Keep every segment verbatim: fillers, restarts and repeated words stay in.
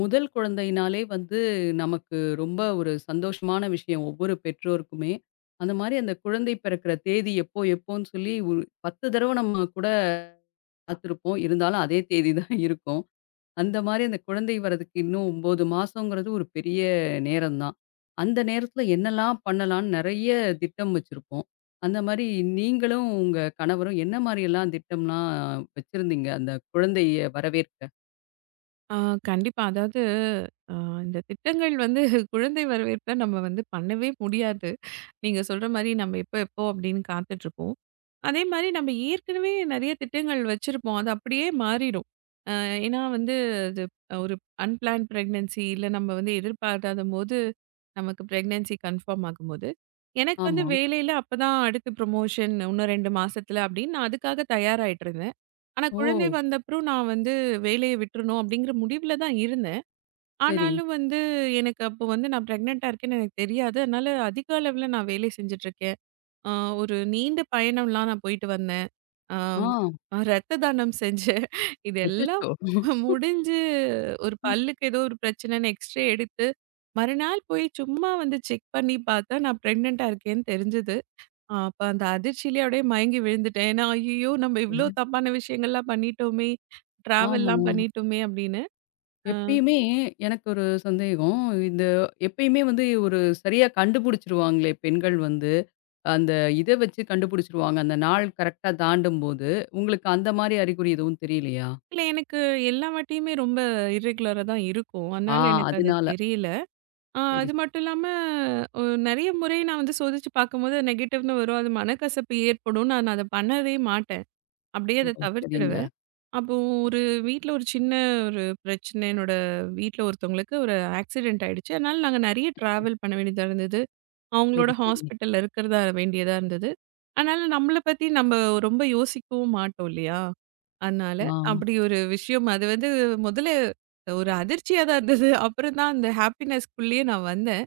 முதல் குழந்தையினாலே வந்து நமக்கு ரொம்ப ஒரு சந்தோஷமான விஷயம் ஒவ்வொரு பெற்றோருக்குமே. அந்த மாரி அந்த குழந்தை பிறக்கிற தேதி எப்போ எப்போன்னு சொல்லி ஒரு பத்து தடவ நம்ம கூட காத்திருப்போம். இருந்தாலும் அதே தேதி தான் இருக்கும். அந்த மாரி அந்த குழந்தை வரதுக்கு இன்னும் ஒன்பது மாசங்கிறது ஒரு பெரிய நேரம் தான். அந்த நேரத்தில என்னலாம் பண்ணலான்னு நெறைய திட்டம் வச்சிருப்போம். அந்த மாரி நீங்களும் உங்க கணவரும் என்ன மாரியெல்லாம் திட்டம்லாம் வச்சிருந்தீங்க அந்த குழந்தைய வரவேற்க? ஆ கண்டிப்பா. அதாவது, அ இந்த திட்டங்கள் வந்து குழந்தை வரவேற்ப நம்ம வந்து பண்ணவே முடியாது. நீங்க சொல்ற மாரி நம்ம எப்போ எப்போ அப்படின்னு காத்துட்ருப்போம். அதே மாரி நம்ம ஏற்கனவே நெறைய திட்டங்கள் வச்சிருப்போம். அது அப்படியே மாறிடும். அ ஏன்னா வந்து அது ஒரு அன்பிளான்ட் பிரெக்னன்சி இல்ல நம்ம வந்து எதிர்பார்க்காதபோது நமக்கு பிரெக்னன்சி கன்ஃபார்ம் ஆகும்போது, எனக்கு வந்து ஆமா. வேலையில அப்பதான் அடுத்து ப்ரமோஷன் இன்னும் ரெண்டு மாசத்துல அப்படின்னு நான் அதுக்காக தயாராயிட்டு இருந்தேன். ஆனா குழந்தை ஓ! வந்தப்புறம் நான் வந்து வேலைய விட்டுறணும் அப்படிங்கிற முடிவுல தான் இருந்தேன். சரி. ஆனாலும் வந்து எனக்கு அப்போ வந்து நான் பிரெக்னென்ட்டா இருக்கேன்னு எனக்கு தெரியாது. அதனால அதிக அளவுல நான் வேலை செஞ்சுட்ருக்கேன். அ ஒரு நீண்ட பயணம்லாம் நான் போயிட்டு வந்தேன். ஆ. ஆம் ஆஹ் ரத்த தானம் செஞ்சேன். இதெல்லாம் அச்சச்சோ! முடிஞ்சு ஒரு பல்லுக்கு ஏதோ ஒரு பிரச்சனைன்னு எக்ஸ்ரே எடுத்து, மறுநாள் போய் சும்மா வந்து செக் பண்ணி பார்த்தா, நான் பிரெக்னென்ட்டா இருக்கேன்னு தெரிஞ்சது. அ அப்ப அந்த அதிர்ச்சியிலே அப்படியே மயங்கி விழுந்துட்டேன். ஏன்னா, "ஐய்யயோ! நம்ம இவ்ளோ தப்பான விஷயங்கள்லாம் பண்ணிட்டோமே! ஆமா. ட்ராவல்லாம் பண்ணிட்டோமே!" அப்படின்னு. அ. எப்பயுமே எனக்கு ஒரு சந்தேகம். இந்த எப்பயுமே வந்து ஒரு சரியா கண்டுபிடிச்சுருவாங்களே பெண்கள் வந்து. அந்த இத வச்சு கண்டுபிடிச்சுருவாங்க. அந்த நாள் கரெக்ட்டா தாண்டும்போது. உங்களுக்கு அந்த மாரி அறிகுறி எதுவும் தெரியலையா? இல்ல எனக்கு எல்லா வாட்டியுமே ரொம்ப இர்ரெகுலரா தான் இருக்கும். ஆ அதனால எனக்கு அது அதனால. தெரியல. அ சரி, அது சரி. மட்டும் இல்லாம அ நெறைய முறை நான் வந்து சோதிச்சு பார்க்கும்போது நெகட்டிவ்னு வரும். அது மனக்கசப்பு ஏற்படும். நான் அத பண்ணவே மாட்டேன். அப்படியே ஓ! அத சரிங்க. தவிர்த்துடுவேன். அப்போ ஒரு வீட்ல ஒரு சின்ன ஒரு பிரச்சனை என்னோட வீட்ல ஒருத்தவங்களுக்கு ஒரு ஆக்சிடென்ட் ஆயிடுச்சு. அதனால நாங்க நெறைய டிராவல் பண்ண வேண்டியதா இருந்தது. அவங்களோட சரி, சரி. ஹாஸ்பிட்டல்ல இருக்கிறதா வேண்டியதா இருந்தது. அதனால நம்மள பத்தி நம்ம ரொம்ப யோசிக்கவும் மாட்டோம் இல்லையா? அதனால ஆ அப்படி ஒரு விஷயம் அது வந்து முதல்ல ஒரு அதிர்ச்சியா தான் இருந்தது. அப்புறம் தான் அந்த ஹாப்பினஸ்க்குள்ளேயே நான் வந்தேன்.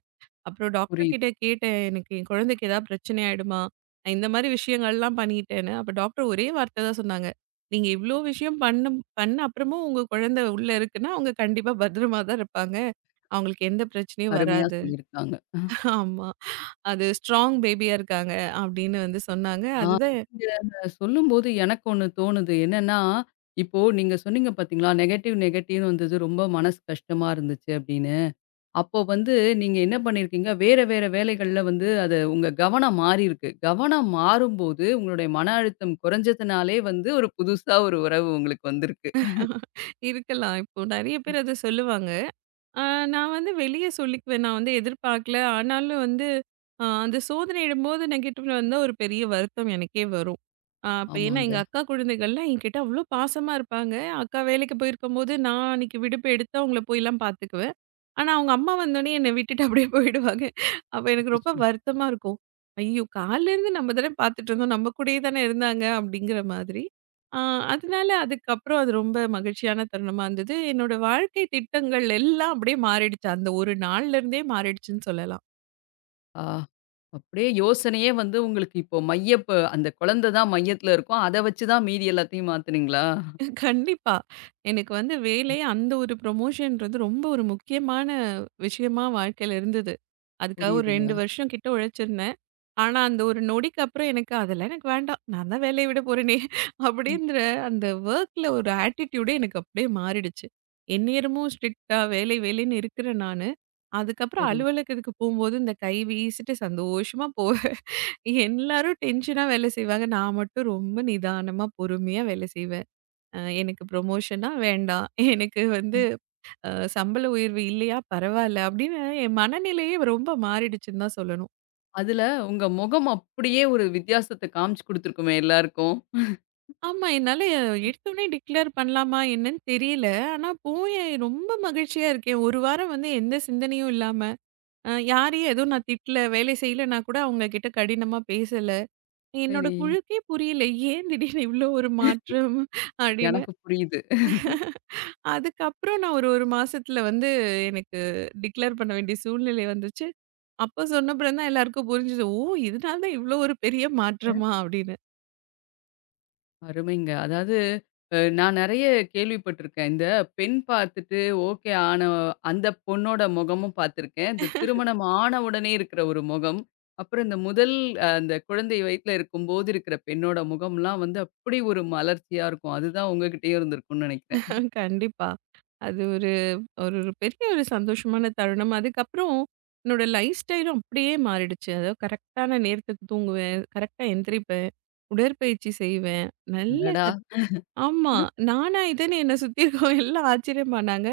அப்புறம் டாக்டர் புரியுது. கிட்ட கேட்டேன். எனக்கு என் குழந்தைக்கு ஏதாவது பிரச்சனை ஆயிடுமா? நான் இந்த மாதிரி விஷயங்கள்லாம் பண்ணிட்டேன்னு. அப்ப டாக்டர் ஒரே வார்த்தை தான் சொன்னாங்க. நீங்க இவ்ளோ விஷயம் பண்ணும் பண்ண அப்புறமும் உங்க குழந்தை உள்ள இருக்குன்னா, அவங்க கண்டிப்பா பத்திரமா தான் இருப்பாங்க. அவங்களுக்கு எந்த பிரச்சனையும் அருமையா வராது. சொல்லியிருக்காங்க. ஆமா. அது ஸ்ட்ராங் பேபியா இருக்காங்க அப்படின்னு வந்து சொன்னாங்க. ஆ. அதுதான் நீங்க அத சொல்லும்போது எனக்கு ஒண்ணு தோணுது. என்னன்னா, இப்போ நீங்க சொன்னீங்க பார்த்தீங்களா, நெகட்டிவ் நெகட்டிவ்னு வந்தது ரொம்ப மனசு கஷ்டமா இருந்துச்சு அப்படின்னு. அப்போ வந்து நீங்க என்ன பண்ணியிருக்கீங்க, வேற வேற வேலைகள்ல வந்து அது உங்க கவனம் மாறியிருக்கு. கவனம் மாறும்போது உங்களுடைய மன அழுத்தம் குறைஞ்சதுனாலே வந்து ஒரு புதுசா ஒரு உறவு உங்களுக்கு வந்திருக்கு. இருக்கலாம். இப்போ நெறைய பேர் அத சொல்லுவாங்க. ஆ, நான் வந்து வெளிய சொல்லிக்குவேன். நான் வந்து எதிர்பார்க்கல. ஆனாலும் வந்து அ அந்த சோதனையிடும்போது நெகட்டிவ்ல வந்தா ஒரு பெரிய வருத்தம் எனக்கே வரும். அ அப்ப ஏன்னா எங்க ஆமாங்க. அக்கா குழந்தைகள்லாம் என்கிட்ட அவ்ளோ பாசமா இருப்பாங்க. அக்கா வேலைக்கு போயிருக்கும்போது, நான் அன்னைக்கு விடுப்பு எடுத்து அவங்கள போய்லாம் பார்த்துக்குவேன். ஆனா அவங்க அம்மா வந்தோனே என்னை விட்டுட்டு அப்படியே போயிடுவாங்க. அப்ப எனக்கு ரொம்ப அச்சச்சோ! வருத்தமா இருக்கும். ஐயோ! காலையிலேருந்து நம்ம தானே பார்த்துட்டு இருந்தோம். நம்ம கூடயே தானே இருந்தாங்க அப்படிங்கிற மாதிரி. ஆ அதனால அதுக்கப்புறம் அது ரொம்ப மகிழ்ச்சியான தருணமா இருந்தது. என்னோட வாழ்க்கை திட்டங்கள் எல்லாம் அப்படியே மாறிடுச்சு. அந்த ஒரு நாள்ல இருந்தே மாறிடுச்சுன்னு சொல்லலாம். ஆ. அப்படியே யோசனையே வந்து உங்களுக்கு இப்போ மையப்ப அந்த குழந்தை தான் மையத்துல இருக்கும். அத வச்சு தான் மீதி எல்லாத்தையும் மாத்துனீங்களா? கண்டிப்பா. எனக்கு வந்து வேலை அந்த ஒரு ப்ரமோஷன்றது ரொம்ப ஒரு முக்கியமான விஷயமா வாழ்க்கையில இருந்தது. அதுக்காக ஒரு ரெண்டு புரியுதுங்க. வருஷம் கிட்ட உழைச்சிருந்தேன். ஆனா, அந்த ஒரு நொடிக்கு அப்புறம் எனக்கு அதெல்லாம் எனக்கு வேண்டாம். நான் தான் வேலைய விட போறேனே! ம். அப்பிடின்ற அந்த வொர்க்ல ஒரு ஆட்டிட்யூடே எனக்கு அப்பிடியே மாறிடுச்சு. எந்நேரமும் ஸ்ட்ரிக்ட்டா வேலை, வேலைன்னு இருக்கிற நானு, அதுக்கப்புறம் சரி. அலுவலகத்துக்கு போம்போது இந்த கை வீசிட்டு சந்தோஷமா போவேன். எல்லாரும் டென்ஷனா வேலை செய்வாங்க. நான் மட்டும் ரொம்ப நிதானமா, பொறுமையா வேலை செய்வேன். அ எனக்கு ப்ரொமோஷனா வேண்டாம். எனக்கு வந்து அ சம்பள உயர்வு இல்லையா? பரவால்ல. அப்படின்னு என் மனநிலையே ரொம்ப மாறிடுச்சுன்னு தான் சொல்லணும். அதுல உங்க முகம் அப்படியே ஒரு வித்தியாசத்த காமிச்சு குடுத்துருக்குமே எல்லாருக்கும். ஆமா, என்னால எடுத்தோனே டிக்ளேர் பண்ணலாமா என்னன்னு தெரியல. ஆனா போய் ரொம்ப மகிழ்ச்சியா இருக்கேன். ஒரு வாரம் வந்து எந்த சிந்தனையும் இல்லாம, அ யாரையும் எதுவும் நான் திட்டல, வேலை செய்யலன்னா கூட அவங்க கிட்ட கடினமா பேசல. என்னோட சரி. குழுக்கே புரியல. ஏன் திடீர்னு இவ்ளோ ஒரு மாற்றம்? அப்படின்னு. எனக்கு புரியுது. அதுக்கப்புறம் நான் ஒரு 1 மாசத்துல வந்து எனக்கு டிக்ளேர் பண்ண வேண்டிய சூழ்நிலை வந்துச்சு. அப்ப சொன்ன அப்புறம் தான் எல்லாருக்கும் புரிஞ்சது. ஓ! இதனால தான் இவ்ளோ ஒரு பெரிய மாற்றமா? அப்படின்னு. அருமைங்க. அதாவது அ நான் நெறைய கேள்விப்பட்டுருக்கேன். இந்த பெண் பார்த்துட்டு ஓகே ஆன அந்த பொண்ணோட முகமும் பார்த்துருக்கேன். இந்த திருமணம் ஆன உடனே இருக்கிற ஒரு முகம். அப்புறம் இந்த முதல் அ அந்த குழந்தை வயித்துல இருக்கும்போது இருக்கிற பெண்ணோட முகம்லாம் வந்து அப்படி ஒரு மலர்ச்சியா இருக்கும். அதுதான் உங்ககிட்டயும் இருந்திருக்கும்னு நெனைக்கிறேன். கண்டிப்பா. அது ஒரு ஒரு ஒரு பெரிய ஒரு சந்தோஷமான தருணம். அதுக்கப்புறம் என்னோட லைஃப் ஸ்டைலும் அப்படியே மாறிடுச்சு. அதாவது கரெக்ட்டான நேரத்துக்கு தூங்குவேன். கரெக்ட்டா எந்திரிப்பேன். உடற்பயிற்சி செய்வேன். நல்ல அடடா! சத் ஆமா. நானா இதுன்னு என்னை சுத்தி இருக்கவங்க எல்லாம் ஆச்சரியம் பண்ணாங்க.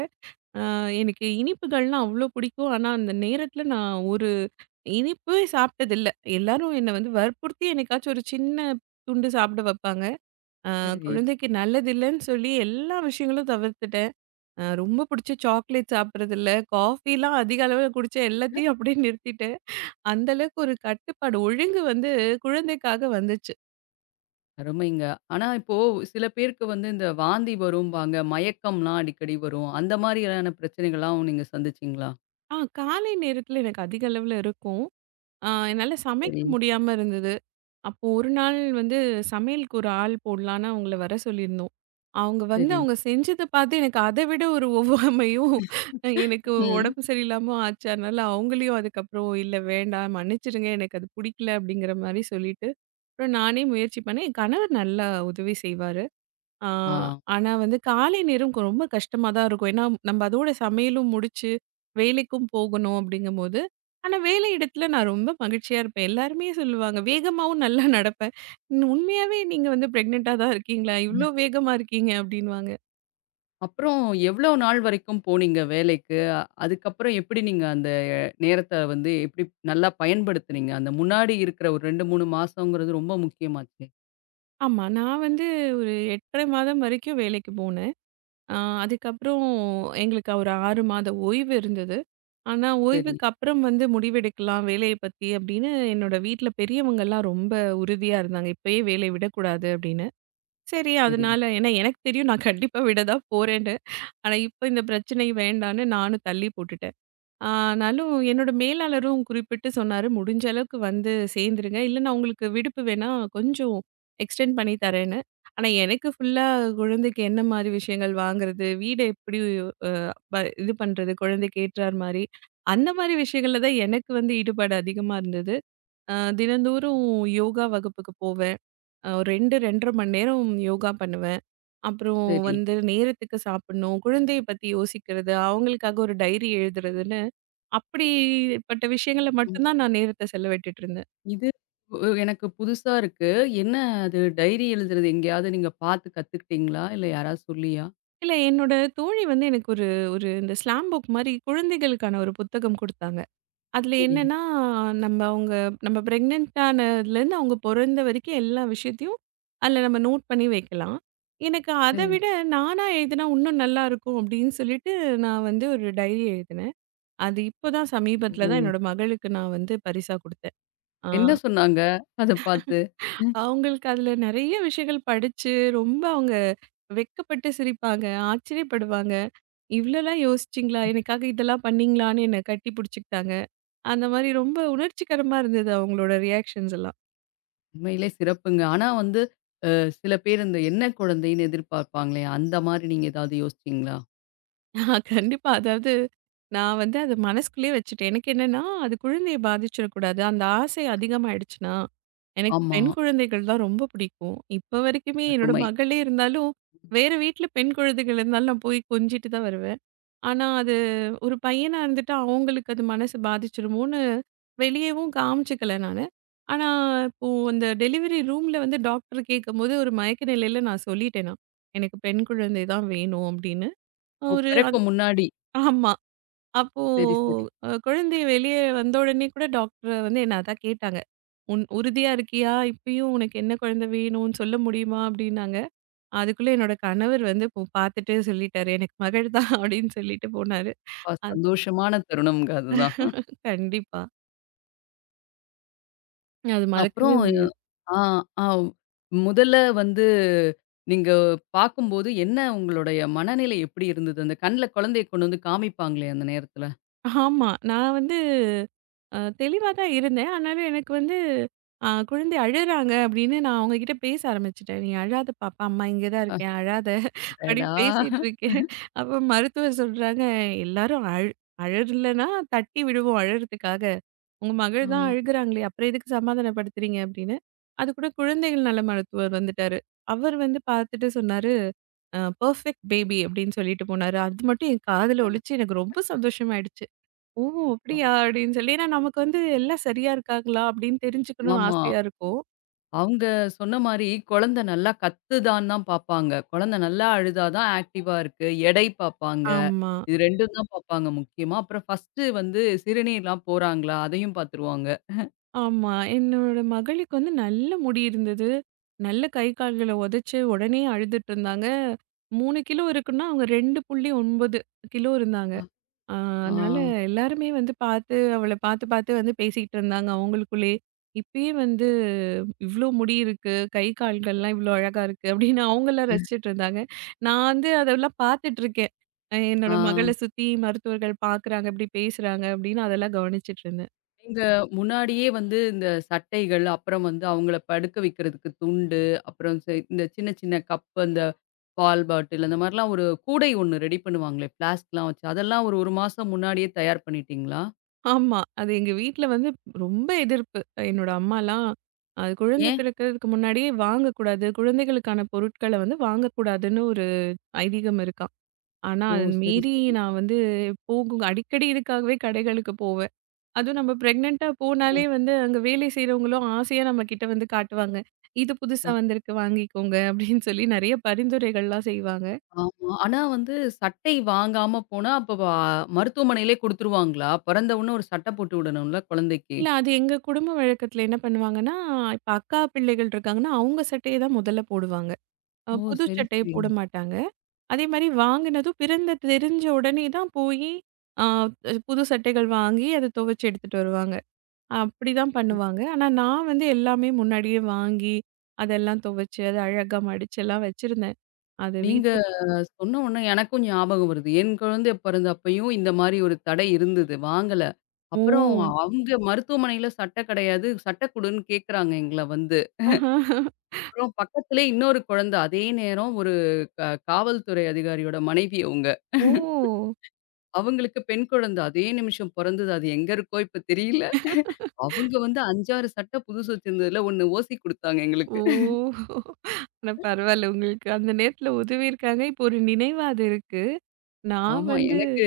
அ எனக்கு இனிப்புகள்லாம் அவ்ளோ பிடிக்கும். ஆனா அந்த நேரத்துல நான் ஒரு இனிப்பே சாப்பிட்டதில்ல. எல்லாரும் என்ன வந்து வற்புறுத்தி என்னைக்காச்சும் ஒரு சின்ன துண்டு சாப்பிட வைப்பாங்க. அ சரி. குழந்தைக்கு நல்லதில்லன்னு சொல்லி எல்லா விஷயங்களும் தவிர்த்துட்டேன். அ ரொம்ப பிடிச்ச சாக்லேட் சாப்பிடுறதில்ல. காஃபிலாம் அதிக அளவுல குடிச்சேன். எல்லாத்தையும் அப்படியே நிறுத்திட்டேன். அந்த அளவுக்கு ஒரு கட்டுப்பாடு, ஒழுங்கு வந்து குழந்தைக்காக வந்துச்சு. அருமைங்க. ஆனா இப்போ சில பேருக்கு வந்து இந்த வாந்தி வரும்பாங்க, மயக்கம்லாம் அடிக்கடி வரும். அந்த மாதிரியான பிரச்சனைகள்லாம் நீங்க சந்திச்சீங்களா? ஆ காலை நேரத்தில எனக்கு அதிக அளவுல இருக்கும். ஆ என்னால சமைக்க சரி. முடியாம இருந்தது. அப்போ ஒரு நாள் வந்து சமையலுக்கு ஒரு ஆள் போடலான்னு அவங்கள வர சொல்லியிருந்தோம். அவங்க வந்து சரி. அவங்க செஞ்சத பார்த்து எனக்கு அத விட ஒரு ஒவ்வாமையும், அஹ் எனக்கு ம். உடம்பு சரியில்லாம ஆச்சு. அதனால அவங்களையும் அதுக்கப்புறம் "இல்ல வேண்டாம் மன்னிச்சிடுங்க எனக்கு அது பிடிக்கல" அப்படிங்கிற மாரி சொல்லிட்டு, அப்புறம் நானே முயற்சி பண்ணேன். என் கணவர் நல்லா உதவி செய்வாரு. ஆ, ஆ. ஆனா வந்து காலை நேரம் கொ ரொம்ப கஷ்டமா தான் இருக்கும். ஏன்னா, நம்ம அதோட சமையலும் முடிச்சு, வேலைக்கும் போகணும் அப்படிங்கும்போது, ஆனா வேலை இடத்துல நான் ரொம்ப மகிழ்ச்சியா இருப்பேன். எல்லாருமே சொல்லுவாங்க, வேகமாவும் நல்லா நடப்பேன். "நு உண்மையாவே நீங்க வந்து பிரெக்னன்ட்டா தான் இருக்கீங்களா? அ. இவ்ளோ வேகமா இருக்கீங்க" அப்படின்னுவாங்க. அப்புறம் எவ்வளோ நாள் வரைக்கும் போனீங்க வேலைக்கு? அ- அதுக்கப்புறம் எப்படி நீங்க அந்த நேரத்த வந்து எப்படி நல்லா பயன்படுத்துனீங்க? அந்த முன்னாடி இருக்கிற ஒரு ரெண்டு, மூணு மாசங்கிறது ரொம்ப முக்கியமாச்சே. ஆமா, நான் வந்து ஒரு எட்டு அரை மாதம் வரைக்கும் வேலைக்கு போனேன். ஆ அதுக்கப்புறம் எங்களுக்கு ஒரு ஆறு மாத ஓய்வு இருந்தது. ஆனா, சரி, ஓய்வுக்கு அப்புறம் வந்து முடிவெடுக்கலாம் வேலைய பத்தி அப்படின்னு என்னோட வீட்ல பெரியவங்கலாம் ரொம்ப உறுதியா இருந்தாங்க. இப்பயே வேலைய விடக்கூடாது அப்படின்னு. சரி சரி, அதனால ஏன்னா எனக்கு தெரியும் நான் கண்டிப்பா விட தான் போறேன்னு. ஆனா, இப்ப இந்த பிரச்சனை வேண்டான்னு நானும் தள்ளி போட்டுட்டேன். ஆனாலும் என்னோட மேலாளரும் குறிப்பிட்டு சொன்னாரு, "முடிஞ்ச அளவுக்கு வந்து சேர்ந்துருங்க. இல்ல நான் உங்களுக்கு விடுப்பு வேணா கொஞ்சம் எக்ஸ்டெண்ட் பண்ணி தரேன்னு." ஆனா எனக்கு ஃபுல்லா குழந்தைக்கு என்ன மாரி விஷயங்கள் வாங்குறது, வீட எப்படி அ ப இது பண்றது, குழந்தைக்கு ஏற்றார் மாரி, அந்த மாரி விஷயங்கள்ல தான் எனக்கு வந்து ஈடுபாடு அதிகமா இருந்தது. அ தினந்தோறும் யோகா வகுப்புக்கு போவேன். அ ஒரு ரெண்டு, ரெண்டு அரை மணி நேரம் யோகா பண்ணுவேன். அப்புறம் சரி. வந்து நேரத்துக்கு சாப்பிடணும், குழந்தைய பத்தி யோசிக்கிறது, அவங்களுக்காக ஒரு டைரி எழுதுறதுன்னு அப்படிப்பட்ட விஷயங்கள்ல ம். மட்டும் தான் நான் நேரத்த செலவிட்டுட்டு இருந்தேன். இது உ எனக்கு புதுசா இருக்கு. என்ன அது டைரி எழுதுறது எங்கேயாவது நீங்க பார்த்து கத்துக்கிட்டீங்களா? இல்ல யாராவது சொல்லியா? இல்ல என்னோட தோழி வந்து எனக்கு ஒரு ஒரு இந்த ஸ்லாம் புக் மாரி குழந்தைகளுக்கான ஒரு புத்தகம் குடுத்தாங்க. அதுல சரி, என்னன்னா, நம்ம அவங்க நம்ம பிரெக்னன்ட் ஆனதுலேருந்து அவங்க பொறந்த வரைக்கும் எல்லா விஷயத்தையும் அதுல நம்ம நோட் பண்ணி வைக்கலாம். எனக்கு அத சரி. விட நானா எழுதுனா இன்னும் நல்லாயிருக்கும் அப்படின்னு சொல்லிட்டு நான் வந்து ஒரு டைரி எழுதினேன். அது இப்போ தான் சமீபத்தில ஓ! தான் என்னோட மகளுக்கு நான் வந்து பரிசா குடுத்தேன். ஆ. என்ன சொன்னாங்க? அத பார்த்து? ம். அவங்களுக்கு அதுல நெறைய விஷயங்கள் படிச்சு, ரொம்ப அவங்க வெட்கப்பட்டு சிரிப்பாங்க, ஆச்சரியப்படுவாங்க. "இவ்ளோலாம் யோசிச்சீங்களா? எனக்காக இதெல்லாம் பண்ணீங்களான்னு?" என்ன கட்டி புடிச்சுக்கிட்டாங்க. அந்த மாரி ரொம்ப உணர்ச்சிகரமா இருந்தது அவங்களோட ரியாக்ஷன்ஸ் எல்லாம். உண்மையிலே சிறப்புங்க. ஆனா வந்து அ சில பேர் இந்த என்ன குழந்தைன்னு எதிர்பார்ப்பாங்களே, அந்த மாரி நீங்க ஏதாவது யோசிச்சீங்களா? ஆஹ் கண்டிப்பா. அதாவது நான் வந்து அத மனசுக்குள்ளேயே வச்சுட்டேன். எனக்கு என்னன்னா, அது குழந்தைய பாதிச்சிடக்கூடாது. அந்த ஆசை அதிகமாயிடுச்சுனா, எனக்கு ஆமா, பெண் குழந்தைகள் தான் ரொம்ப பிடிக்கும். இப்ப வரைக்குமே என்னோட அருமை. மகளே இருந்தாலும், வேற வீட்ல பெண் குழந்தைகள் இருந்தாலும் நான் போய் கொஞ்சிட்டு தான் வருவேன். ஆனா, அது ஒரு பையனா இருந்துட்டா அவங்களுக்கு அது மனசு பாதிச்சுருமோன்னு வெளியவும் காமிச்சுக்கல நானு. ஆனா, இப்போ அந்த டெலிவரி ரூம்ல வந்து டாக்டர் கேட்கும்போது ஒரு மயக்க நிலையில நான் சொல்லிட்டேன் நான். எனக்கு பெண் குழந்தை தான் வேணும் அப்படின்னு. ஓ! ஒரு அத் பிறக்க முன்னாடி. ஆமா. அப்போ சரி, சரி. அ குழந்தை வெளிய வந்த உடனே கூட டாக்டர் வந்து என்ன அதான் கேட்டாங்க. "உன் உறுதியா இருக்கியா? இப்பயும் உனக்கு என்ன குழந்தை வேணும்னு சொல்ல முடியுமா?" அப்படின்னாங்க. அதுக்குள்ள என்னோட கணவர் வந்து இப்போ பார்த்துட்டு சொல்லிட்டாரு. "எனக்கு மகள் தான்" அப்படின்னு சொல்லிட்டு போனாரு. அப்பா சந்தோஷமான தருணம்ங்க அதுதான். கண்டிப்பா. அது மறக்கவே அப்புறம் முடியாது. ஆ, ஆ முதல்ல வந்து நீங்க பார்க்கும்போது என்ன உங்களுடைய மனநிலை எப்படி இருந்தது? அந்த கண்ல குழந்தைய கொண்டு வந்து காமிப்பாங்களே அந்த நேரத்துல. ஆமா. நான் வந்து அ தெளிவா தான் இருந்தேன். ஆனாலும் எனக்கு வந்து அ குழந்தை அழுறாங்க அப்படின்னு நான் அவங்ககிட்ட பேச ஆரம்பிச்சுட்டேன். "நீ அழாத பாப்பா, அம்மா இங்க தான் அ இருக்கேன். அழாத" அப்படின்னு அடடா! பேசிட்டு இருக்கேன். அப்ப மருத்துவர் சொல்றாங்க, "எல்லாரும் அழு அழறலன்னா தட்டி விடுவோம் அழறதுக்காக. உங்க ஆ, மகள் தான் அழுகுறாங்களே, அப்புறம் எதுக்கு சமாதானப்படுத்துறீங்க?" அப்படின்னு. அதுக்கூட குழந்தைகள் நல மருத்துவர் வந்துட்டாரு. அவர் வந்து பார்த்துட்டு சொன்னாரு. அ பெர்ஃபெக்ட் பேபி அப்படின்னு சொல்லிட்டு போனாரு. அது மட்டும் என் காதுல ஒலிச்சு எனக்கு ரொம்ப சந்தோஷமாயிடுச்சு. ஓ! பா அப்படியா அப்படின்னு சொல்லி ஏன்னா நமக்கு வந்து எல்லாம் சரியா இருக்காங்களா அப்படின்னு தெரிஞ்சுக்கணும்னு ஆமா. ஆசையா இருக்கும். அவங்க சொன்ன மாரி, குழந்தை நல்லா கத்துதான்னு தான் பாப்பாங்க. குழந்தை நல்லா அழுதா தான் ஆக்டிவா இருக்கு. எடை பாப்பாங்க. ஆமா. இது 2ம் தான் பாப்பாங்க முக்கியமா. அப்புறம் ஃபர்ஸ்ட்டு வந்து சிறுநீர்லாம் போறாங்களா? அதையும் பாத்துருவாங்க. ஆமா. என்னோட மகளுக்கு வந்து நல்ல முடி இருந்தது. நல்ல கை கால்கள உதைச்சு உடனே அழுதுட்டு இருந்தாங்க. மூணு கிலோ இருக்குன்னா அவங்க ரெண்டு புள்ளி ஒன்பது கிலோ இருந்தாங்க. ஆ. ஆ, ஆ, அதனால எல்லாருமே வந்து பார்த்து அவள பார்த்து பார்த்து வந்து பேசிக்கிட்டு இருந்தாங்க அவங்களுக்குள்ளயே. இப்பயே வந்து இவ்ளோ முடி இருக்கு, கை கால்கள்லாம் இவ்ளோ அழகா இருக்கு அப்படின்னு அவங்கலாம் ரசிச்சுட்டு இருந்தாங்க. நான் வந்து அதெல்லாம் பார்த்துட்டு இருக்கேன். அ என்னோட ஆ. மகள சுத்தி மருத்துவர்கள் பார்க்குறாங்க, இப்படி பேசுறாங்க அப்படின்னு அதெல்லாம் கவனிச்சுட்டு இருந்தேன். நீங்க முன்னாடியே வந்து இந்த சட்டைகள், அப்புறம் வந்து அவங்கள படுக்க வைக்கிறதுக்கு துண்டு, அப்புறம் செ இந்த சின்ன சின்ன கப்பு, அந்த பால் பாட்டில் அந்த மாரிலாம் ஒரு கூடை ஒண்ணு ரெடி பண்ணுவாங்களே! பிளாஸ்க்லாம் வச்சு. அதெல்லாம் ஒரு 1 மாசம் முன்னாடியே தயார் பண்ணிட்டீங்களா? ஆமா. அது எங்க வீட்ல வந்து ரொம்ப எதிர்ப்பு. என்னோட அம்மாலாம் அது குழந்தை ஏன்? பிறக்கிறதுக்கு முன்னாடியே வாங்கக்கூடாது, குழந்தைகளுக்கான பொருட்கள வந்து வாங்கக்கூடாதுன்னு ஒரு ஐதீகம் இருக்கு. ஆனா, ஓ! அத சரி, மீறி சரி. நான் வந்து போகும் அடிக்கடி இதுக்காகவே கடைகளுக்கு போவேன். அதுவும் நம்ம பிரெக்னன்ட்டா ஆ, ஆ. போனாலே வந்து அங்க வேலை செய்றவங்களும் ஆசையா நம்ம கிட்ட வந்து காட்டுவாங்க. "இது புதுசா வந்திருக்கு வாங்கிக்கோங்க" அப்படின்னு சொல்லி நெறைய பரிந்துரைகள்லாம் செய்வாங்க. ஆமா. ஆனா வந்து சட்டை வாங்காம போனா, அப்ப வ மருத்துவமனையிலே குடுத்துருவாங்களா? பிறந்த உடனே ஒரு சட்டை போட்டு விடணும்ல குழந்தைக்கு. இல்ல அது எங்க குடும்ப வழக்கத்துல என்ன பண்ணுவாங்கன்னா, இப்ப அக்கா பிள்ளைகள் இருக்காங்கன்னா, அவங்க சட்டைய தான் முதல்ல போடுவாங்க. அ ஓ! புது சரி, சட்டைய சரி. போட மாட்டாங்க. அதே மாரி வாங்கினதும் பிறந்த தெரிஞ்ச உடனே தான் போயி, அ புது சட்டைகள் வாங்கி அத துவச்சு எடுத்துட்டு வருவாங்க. அப்படிதான் பண்ணுவாங்க. ஆனா, நான் வந்து எல்லாமே முன்னாடியே வாங்கி, அதெல்லாம் துவைச்சு, அத அழகா மடிச்சு எல்லாம் வச்சிருந்தேன். அது நீங்க வீட்ல சொன்ன உடனே எனக்கும் ஞாபகம் வருது. என் குழந்தை பிறந்த அப்பயும் இந்த மாரி ஒரு தடை இருந்தது. வாங்கல. ஓ! அப்புறம் அவங்க மருத்துவமனையில சட்டை கிடையாது. சட்டை குடுன்னு கேட்குறாங்க எங்கள வந்து. ஆஹா. அப்புறம் பக்கத்திலே இன்னொரு குழந்தை. அதே நேரம் ஒரு க காவல்துறை அதிகாரியோட மனைவி அவங்க. ஓ! அவங்களுக்கு பெண் குழந்தை அதே நிமிஷம் பொறந்தது. அது எங்க இருக்கோ இப்ப தெரியல. அவங்க வந்து ஐந்து, ஆறு சட்டை புதுசு வச்சிருந்ததுல ஒரு ஓசி குடுத்தாங்க எங்களுக்கு. ஓ! ஆனா பரவால்ல. உங்களுக்கு அந்த நேரத்துல உதவி இருக்காங்க. இப்போ ஒரு நினைவா அது இருக்கு. நான் ஆமா. வந்து எனக்கு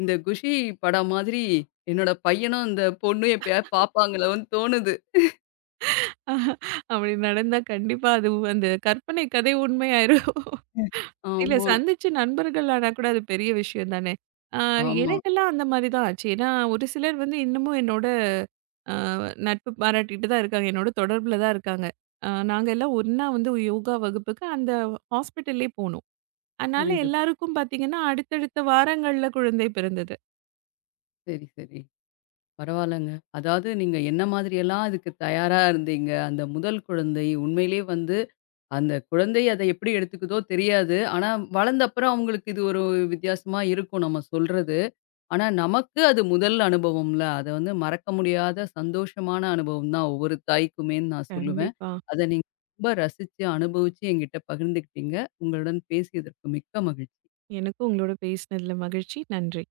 இந்த குஷி படம் மாதிரி என்னோட பையனும், அந்த பொண்ணும் எப்பயாவது பாப்பாங்களோன்னு தோணுது. ஆஹா, அப்படி நடந்தா கண்டிப்பா அது உ- அந்த கற்பனை கதை உண்மையாயிரும். ம். இல்ல ஆமா, சந்திச்ச நண்பர்கள் ஆனா கூட அது பெரிய விஷயம் தானே! ஆ ஆமா. எனக்கெல்லாம் அந்த மாரி தான் ஆச்சு. ஏன்னா ஒரு சிலர் வந்து இன்னமும் என்னோட அ நட்பு பாராட்டிட்டு தான் இருக்காங்க. என்னோட தொடர்புல தான் இருக்காங்க. அ நாங்க எல்லாம் ஒண்ணா வந்து யோகா வகுப்புக்கு அந்த ஹாஸ்பிட்டல்லே போனோம். அதனால புரியுது. எல்லாருக்கும் பார்த்தீங்கன்னா, அடுத்தடுத்த வாரங்கள்ல குழந்தை பிறந்தது. சரி, சரி. பரவால்லங்க. அதாவது நீங்க என்ன மாதிரியெல்லாம் அதுக்கு தயாரா இருந்தீங்க. அந்த முதல் குழந்தை உண்மையிலேயே வந்து அந்த குழந்தை அத எப்படி எடுத்துக்குதோ தெரியாது. ஆனா வளர்ந்த அப்புறம் அவங்களுக்கு இது ஒரு வித்தியாசமா இருக்கும் நம்ம சொல்றது. ஆனா, நமக்கு அது முதல் அனுபவம்ல. அது வந்து மறக்க முடியாத சந்தோஷமான அனுபவம் தான் ஒவ்வொரு தாய்க்குமேன்னு நான் சொல்லுவேன். கண்டிப்பா. அத நீங்க ரொம்ப ரசிச்சு, அனுபவிச்சு என்கிட்ட பகிர்ந்துக்கிட்டீங்க. உங்களுடன் பேசியதற்கு மிக்க மகிழ்ச்சி. எனக்கும் உங்களோட பேசினதுல மகிழ்ச்சி. நன்றி.